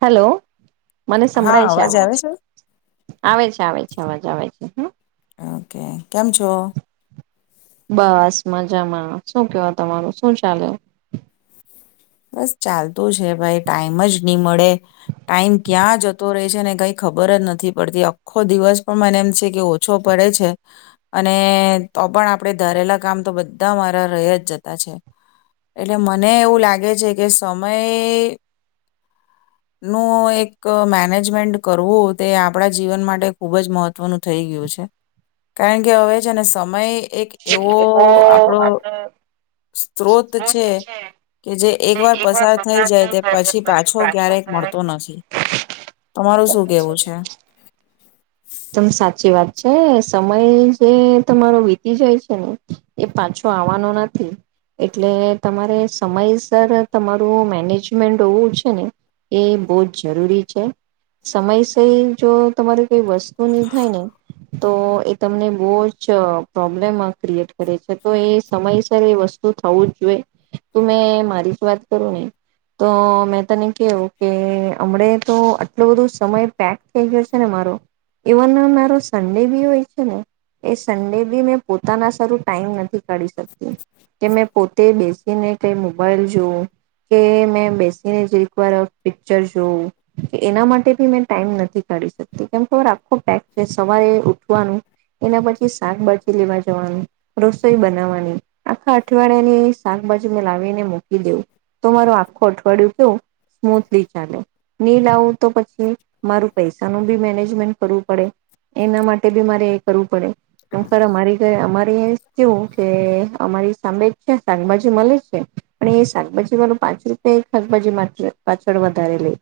Hello મને સંભળાય છે અવાજ આવે છે આવે છે. અવાજ આવે છે હમમ ઓકે કેમ છો? બસ મજામાં શું કેવો તમારું શું ચાલે? બસ ચાલતું છે ભાઈ ટાઈમ જ નહી મળે. ટાઈમ ક્યાં જતો રહે છે ને કઈ ખબર જ નથી પડતી. આખો દિવસ પણ મને એમ છે કે ઓછો પડે છે અને તો પણ આપણેે ધારેલા કામ તો બધા મારા રય જ જતા છે એટલે મને એવું લાગે છે કે સમય નું એક મેનેજમેન્ટ કરવું તે આપણા જીવન માટે ખુબ જ મહત્વનું થઈ ગયું છે કારણ કે હવે છેને સમય એક એવો આપડો સ્ત્રોત છે કે જે એક વાર પસાર થઈ જાય તે પછી પાછો ક્યારેક મળતો નથી. તમારું શું કેવું છે? એકદમ સાચી વાત છે. સમય જે તમારો વીતી જાય છે ને એ પાછો આવવાનો નથી એટલે તમારે સમયસર તમારું મેનેજમેન્ટ હોવું છે ને એ બી જ જરૂરી છે સમયસર જો તમારી કઈ વસ્તુ ને તો એ તમને બો જ પ્રોબ્લેમ ક્રિએટ કરે છે તો એ સમયસર એ વસ્તુ થવું જ જોઈએ તો મેં મારી જ વાત કરું ને તો મેં તને કેહું કે અમને તો આટલો બધો સમય પેક થઈ ગયો છે ને મારો ઇવન મારો સન્ડે બી હોય છે ને એ સન્ડે બી મેં પોતાના સારું ટાઈમ નથી કાઢી શકતી કે મેં પોતે બેસીને કઈ મોબાઈલ જોવું, કે મેં બેસીને જરીકવાર પિક્ચર જોવું કે એના માટે બી મેં ટાઈમ નથી કાઢી શકતી. આખું પેક છે સવારે ઉઠવાનું એના પછી શાકભાજી લેવા જવાનું રસોઈ બનાવવાની આખા અઠવાડિયાની શાકભાજી મે લાવીને મૂકી દેવું તો મારુ આખું અઠવાડિયું કેવું સ્મૂથલી ચાલે ની લાવું તો પછી મારું પૈસા નું બી મેનેજ મેનેજમેન્ટ કરવું પડે એના માટે બી મારે કરવું પડે ખર અમારી અમારે કેવું કે અમારી સામે છે શાકભાજી મળે છે પણ એ શાકભાજી વાળું પાંચ રૂપિયા શાકભાજી પાછળ વધારે લે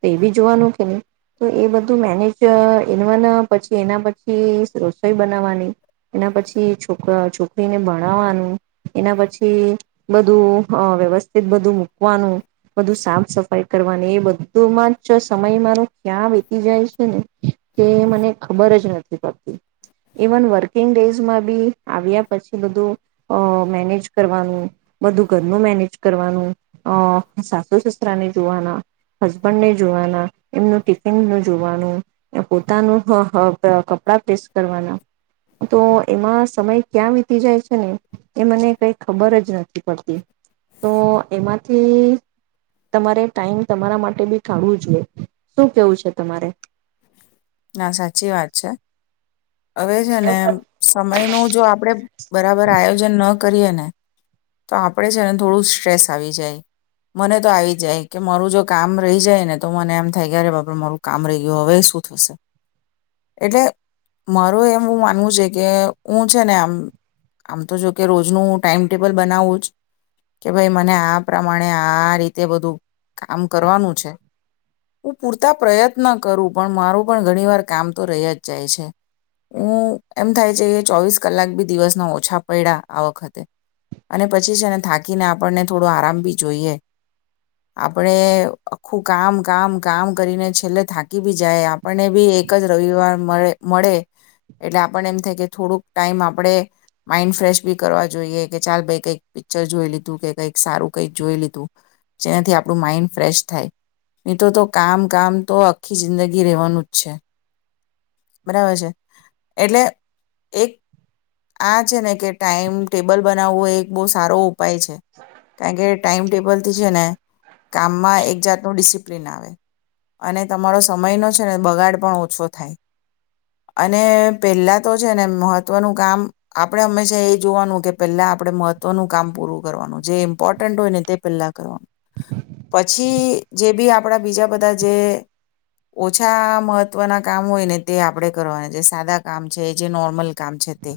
તો એ બી જોવાનું કે નહી તો એ બધું મેનેજ એના પછી એના પછી રસોઈ બનાવવાની એના પછી છોકરા છોકરીને ભણાવવાનું એના પછી બધું વ્યવસ્થિત બધું મૂકવાનું બધું સાફ સફાઈ કરવાની એ બધુંમાં જ સમય મારો ક્યાં વેતી જાય છે ને કે મને ખબર જ નથી પડતી ઈવન વર્કિંગ ડેઝમાં બી આવ્યા પછી બધું મેનેજ કરવાનું, બધું ઘરનું મેનેજ કરવાનું, અ સાસુ, સસરાને જોવાના, હસબન્ડને જોવાના એમનું ટિફિનનું જોવાનું ને પોતાનું હ હ કપડા પ્રેસ કરવાના તો એમાં સમય ક્યાં વીતી જાય છે ને એ મને કઈ ખબર જ નથી પડતી તો એમાંથી તમારે ટાઈમ તમારા માટે બી કાઢવું જોઈએ શું કેવું છે તમારે? ના સાચી વાત છે. હવે છે ને સમય નું જો આપડે બરાબર આયોજન ન કરીએ ને તો આપડે છે ને થોડું સ્ટ્રેસ આવી જાય મને તો આવી જાય કે મારું જો કામ રહી જાય ને તો મને એમ થાય કે અરે બાપ રે મારું કામ રેય ગયું હવે શું થશે એટલે મારુ એવું માનવું છે કે હું છે ને આમ આમ તો જો કે રોજનું ટાઈમટેબલ બનાવવું જ કે ભાઈ મને આ પ્રમાણે આ રીતે બધું કામ કરવાનું છે હું પૂરતા પ્રયત્ન કરું પણ મારું પણ ઘણી વાર કામ તો રય જ જાય છે. હું એમ થાય છે કે ચોવીસ કલાક બી દિવસના ઓછા પયડા આ વખતે અને પછી છે ને ને થાકીને આપણને થોડો આરામ બી જોઈએ આપણે આખું કામ કામ કામ કરીને છેલ્લે થાકી થાકી બી જાય આપણને બી એક જ રવિવાર મળે મળે એટલે આપણને એમ થાય કે થોડુંક ટાઈમ આપણે માઈન્ડ ફ્રેશ બી કરવા જોઈએ કે ચાલ ભઈ કંઈક પિક્ચર જોઈ લીધું કે કંઈક સારું કંઈક જોઈ લીધું જેનાથી આપણું માઈન્ડ ફ્રેશ થાય ની તો તો કામ કામ તો આખી જિંદગી રહેવાનું જ છે બરાબર છે એટલે એક આ છે ને કે ટાઈમ ટેબલ બનાવવું એક બો સારો ઉપાય છે કારણ કે ટાઈમટેબલ ને કામમાં એક જાતનું ડિસિપ્લિન આવે, અને તમારો સમય ન છે ને બગાડ પણ ઓછો થાય, અને પહેલા તો છે ને મહત્વનું કામ આપણે હંમેશા એ જોવાનું કે પહેલા આપણે મહત્વનું કામ પૂરું કરવાનું જે ઇમ્પોર્ટન્ટ હોય ને તે પહેલા કરવાનું. પછી જે બી આપ આપણા બીજા બધા જે ઓછા મહત્વના કામ હોય ને તે આપણે કરવાના જે સાદા કામ છે જે નોર્મલ કામ છે તે,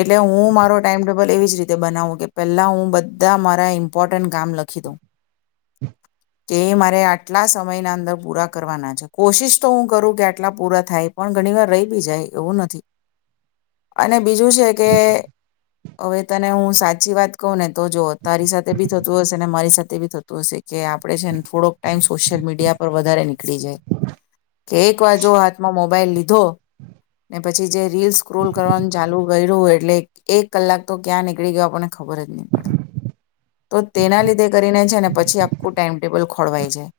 એટલે હું મારો ટાઈમટેબલ એવી જ રીતે બનાવું કે પહેલા હું બધા મારા ઇમ્પોર્ટન્ટ કામ લખી દઉં, કે મારે આટલા સમયના અંદર પ કરવાના છે કોશિશ તો હું કરું કે આટલા પૂરા થાય પણ ઘણી વાર રહી બી જાય એવું નથી, અને બીજું છે કે હવે તને હું સાચી વાત કહું ને તો જો તારી સાથે બી થતું હશે ને મારી સાથે બી થતું હશે કે આપણે છે ને થોડોક ટાઈમ સોશિયલ મીડિયા પર વધારે નીકળી જાય, કે એક વાર જો હાથમાં મોબાઈલ લીધો ને પછી જે રીલ સ્ક્રોલ કરવાનું ચાલુ ગ્યું હોય એટલે એક કલાક તો ક્યાં નીકળી ગયો આપને ખબર જ નહી પડે. તો તેના લીધે કરીને છે ને પછી આખું ટાઈમટેબલ ખોળવાય જાય.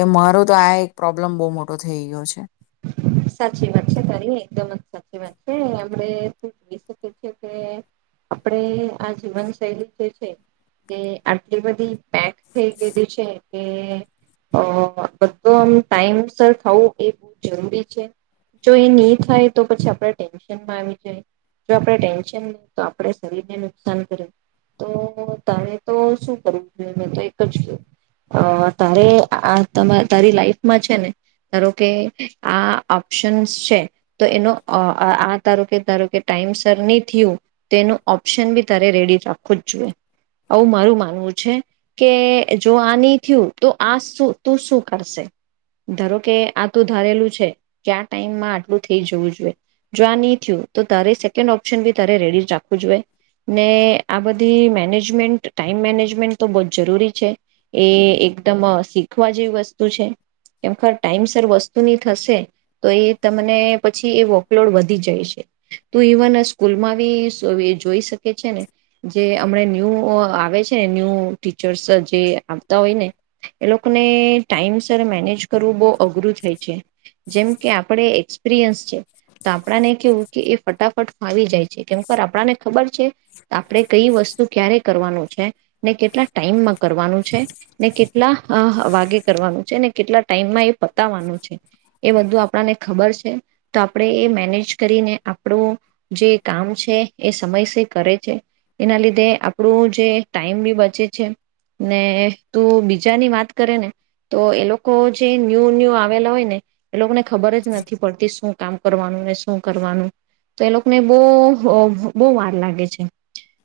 એ મારો તો આ એક પ્રોબ્લેમ બહુ મોટો થઇ ગયો છે. સાચી વાત છે તારી એકદમ જ સાચી વાત છે આપણે જોઈ શકી છે કે, આપણે આ જીવન શૈલી જે છે, તે આટલી બધી પેક થઈ ગયેલી છે કે બધો આ ટાઈમ સર થવું એ બ જો એ નહી થાય તો પછી આપણે ટેન્શનમાં આવી જાય, જો આપણે ટેન્શન તો આપણે શરીરને નુકસાન કરે, તો તારે તો શું કરવું જોઈએ મે તો એક જ ક તારે આ તારી લાઈફમાં છે, ને ધારો કે આ ઓપ્શન્સ છે, તો એનો આ ધારો કે ધારો કે ટાઈમ સર નહી થયું તો એનું ઓપ્શન બી તારે રેડી રાખવું જ જોઈએ, આવું મારું માનવું છે કે જો આ નહી થયું તો આ તું શું કરશે, ધારો કે આ તું ધારેલું ટ આટલું થઈ જું જોઈએ આ નહી થયું તો ત સેકન્ડ ઓપ્શન બી રેડી રાખવું જોઈએ, ને આ બધી મેનેજમેન્ટ ટાઈમ મેનેજમેન્ટ તો બ જ જરૂરી છે, એ એકદમ શીખવા જેવી વસ્તુ છે, કેર ટાઈમસ વસ્તુ થશે તો એ તમને પછી એ વર્કલોડ વધી જાય છે તું ઇવન સ્કૂલમાં બી જોઈ શકે, છે ને જે હમણા ન્યૂ આવે છે ને ન્યૂ ટીચર્સ જે આવતા હોય ને એ લોકોને ટાઈમ સર મેનેજ કરવું બહુ અઘરું થાય છે. જેમ કે આપણે એક્સપિરિયન્સ છે તો આપણાને કેવું કે એ ફટાફટ ફાવી જાય છે કેમ આપણાને ખબર છે, આપણે કઈ વસ્તુ ક્યારે કરવાનું છે, ને કેટલા ટાઈમમાં કરવાનું છે ને કેટલા વાગે કરવાનું છે ને કેટલા ટાઈમમાં એ પતાવાનું છે. એ બધું આપને ખબર છે, તો આપણે એ મેનેજ કરીને આપણું જે કામ છે એ સમય સ કરે છે, એના લીધે આપણું જે ટાઈમ બી બચે છે, ને તું બીજાની વાત કરે ને તો એ લોકો જે ન્યૂ ન્યૂ આવેલા હોય ને. એ લોકોને ખબર જ નથી પડતી શું કામ કરવાનું ને શું કરવાનું, તો એ લોકોને બહુ બહુ વાર લાગે છે,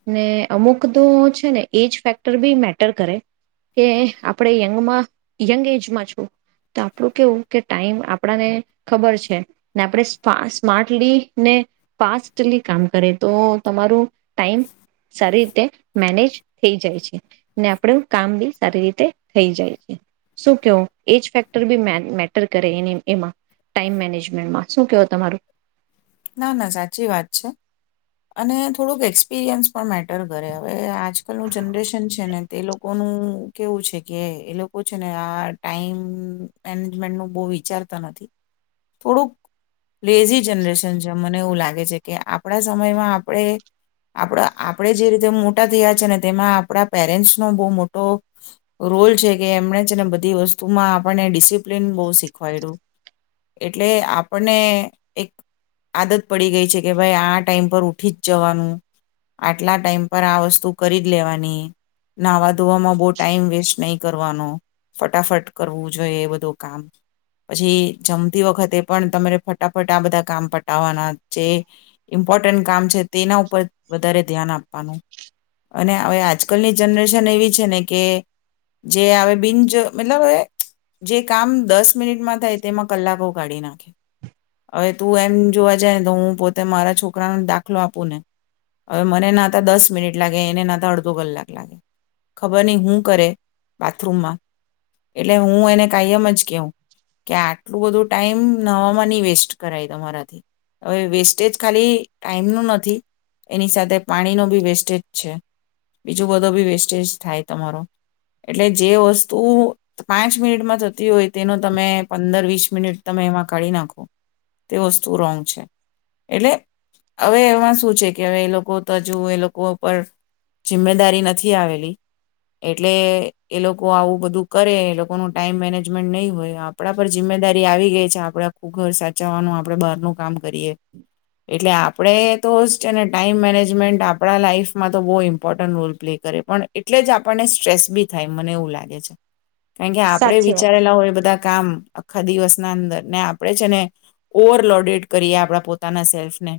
ને અમુક તો છે ને એજ ફેક્ટર બી મેટર કરે, કે આપણે યંગમાં યંગ એજમાં છું, તો આપણું કેવું કે ટાઈમ આપણને, ખબર છે ને આપણે સ્માર્ટલી ને ફાસ્ટલી કામ કરે તો તમારું ટાઈમ સારી રીતે મેનેજ થઈ જાય છે, ને આપણે કામ બી સારી રીતે થઈ જાય છે, શું કવો એજ ફેક્ટર બી મેટર કરે એની. એમાં ટાઈમ મેનેજમેન્ટમાં શું કેવો તમારું. ના, ના, સાચી વાત છે, અને થોડુંક એક્સપિરિયન્સ પણ મેટર કરે હવે આજકાલનું જનરેશન છે ને તે લોકો લોકોનું કેવું છે કે એ લોકો છે ને આ ટાઈમ મેનેજમેન્ટ નુ બહુ વિચારતા નથી થોડુંક લેઝી જનરેન મને એવું લાગે છે કે, આપણા સમયમાં આપણે આપણા આપણે જે રીતે મોટા થયા છે ને તેમાં આપણા પેરેન્ટ્સનો બહુ મોટો રોલ છે કે એમણે છે ને બધી વસ્તુમાં આપણને ડિસિપ્લિન બહુ શીખવાયડ્યું એટલે આપણને એક આદત પડી ગઈ છે કે ભાઈ આ ટાઈમ પર ઉઠી જ જવાનું આટલા ટાઈમ પર આ વસ્તુ કરી જ લેવાની નહાવા ધોવામાં બહુ ટાઈમ વેસ્ટ નહી કરવાનો ફટાફટ કરવું જોઈએ એ બધું કામ પછી જમતી વખતે પણ તમારે ફટાફટ આ બધા કામ પટાવવાના જે ઇમ્પોર્ટન્ટ કામ છે, તેના ઉપર વધારે ધ્યાન આપવાનું અને હવે આજકાલની જનરેશન એવી છે ને કે જે હવે બિનજ મતલબ હવે જે કામ દસ મિનિટમાં થાય તેમાં કલાકો કાઢી નાખે હવે તું એમ જોવા જઈ ને તો હું પોતે મારા છોકરાનો દાખલો આપું ને હવે મને નાતા દસ મિનિટ લાગે એને નાતા અડધો કલાક લાગે ખબર નહીં હું કરે બાથરૂમમાં એટલે હું એને કાયમ જ કહું કે આટલું બધું ટાઈમ નવામાં નહીં વેસ્ટ કરાય તમારાથી, હવે વેસ્ટેજ ખાલી ટાઈમનું નથી એની સાથે પાણીનો બી વેસ્ટેજ છે બીજું બધો બી વેસ્ટેજ થાય તમારો એટલે જે વસ્તુ પાંચ મિનિટમાં થતી હોય તેનો તમે પંદર વીસ મિનિટ, તમે એમાં કાઢી નાખો તે વસ્તુ રોંગ છે, એટલે હવે એમાં શું છે કે હવે એ લોકો તો હજુ એ લોકો પર જિમ્મેદારી નથી આવેલી એટલે એ લોકો આવું બધું કરે એ લોકોનું ટાઈમ મેનેજમેન્ટ નહીં હોય આપણા પર જિમ્મેદારી આવી ગઈ છે, આપણા ખું ઘર સાચું ચવાનું આપડ બારનું કામ કરીએ એટલે આપણે તો જ છે ને ટાઈમ મેનેજમેન્ટ આપણા લાઈઇફમાં તો બહુ ઇમ્પોર્ટન્ટ રોલ પ્લે કરે પણ એટલે જ આપણને સ્ટ્રેસ બી થાય મને એવું લાગે છે કારણ કે આપડે સાચી વાત વિચારેલા હોય બધા કામ આખા દિવસ ના અંદર ને આપડે છે ને ઓવરલોડેડ કરીએ આપણા પોતાના સેલ્ફને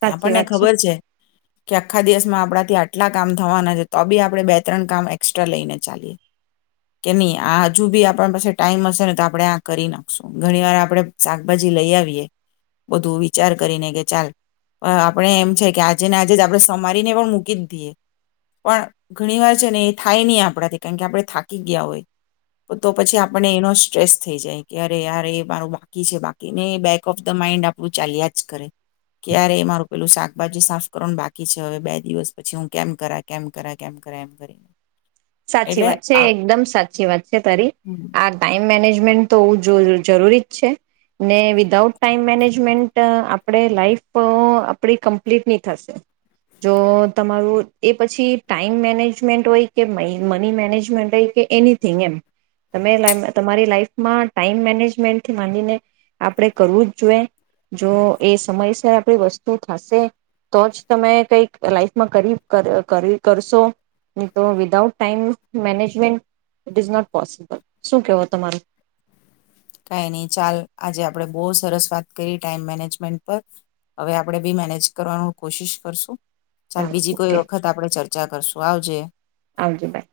સાચી આપણને વાત ખબર છે કે આખા દિવસમાં આપણાથી આટલા કામ થવાના છે તો બી આપણે બે ત્રણ કામ એકસ્ટ્રા લઈને ચાલીએ કે ની આ હજુ બી આપણા પાસે ટાઈમ હશે ને તો આપણે આ કરી નાખશું ઘણીવાર આપણે શાકભાજી લઈ આવીએ બધું વિચાર કરીને કે ચાલ આપણે એમ છે કે આજે ને આજે જ આપણે સમારીને પણ મૂકી જ દઈએ પણ ઘણી વાર છે ને એ થાય નહી આપણાથી કારણ કે આપણે થાકી ગયા હોય તો પછી આપણને એનો સ્ટ્રેસ થઈ જાય કે અરે યાર એ મારું બા બાકી છે બાકીને બેક ઓફ ધ માઈન્ડ આપડું ચાલ્યા જ કરે. કયારે મારું પેલું શાકભાજી સાફ કરવાનું બાકી છે હવે બે દિવસ પછી હું કેમ કરા કેમ કરા કેમ કરા એમ કરી. સાચી વાત છે એકદમ સાચી વાત છે તારી. આ ટાઈમ મેનેજ મેન્ટ તો હોવું જ જરૂરી જ છે ને વિધાઉટ ટાઈમ મેનેજમેન્ટ આપણે લાઈફ આપણી કમ્પ્લીટ ની થશે જો તમારું એ પછી ટાઈમ મેનેજમેન્ટ હોય કે મે મની મેનેજમેન્ટ કે એનીથીંગ એમ તમે તમારી લા લાઈફમાં ટાઈમ મેનેજમેન્ટથી માંડીને આપણે કરવું જ જોઈએ જો એ સમયસર આપણી વસ્તુ થશે તો જ તમે કઈક લાઈફમાં કરી કરી કરશો નહી તો without time management is not possible શું કેવો તમારું. કઈ નહી ચાલ આજે આપણે બોહ સરસ વાત કરી ટાઈમ મેનેજમેન્ટ પર હવે આપણેે બી મેનેજ કરવાનું કોશિશ કરશું. ચાલ ચાલો બીજી કોઈ વખત આપડે ચર્ચા ચર્ચા કરશું આવજે. આવજે બાય.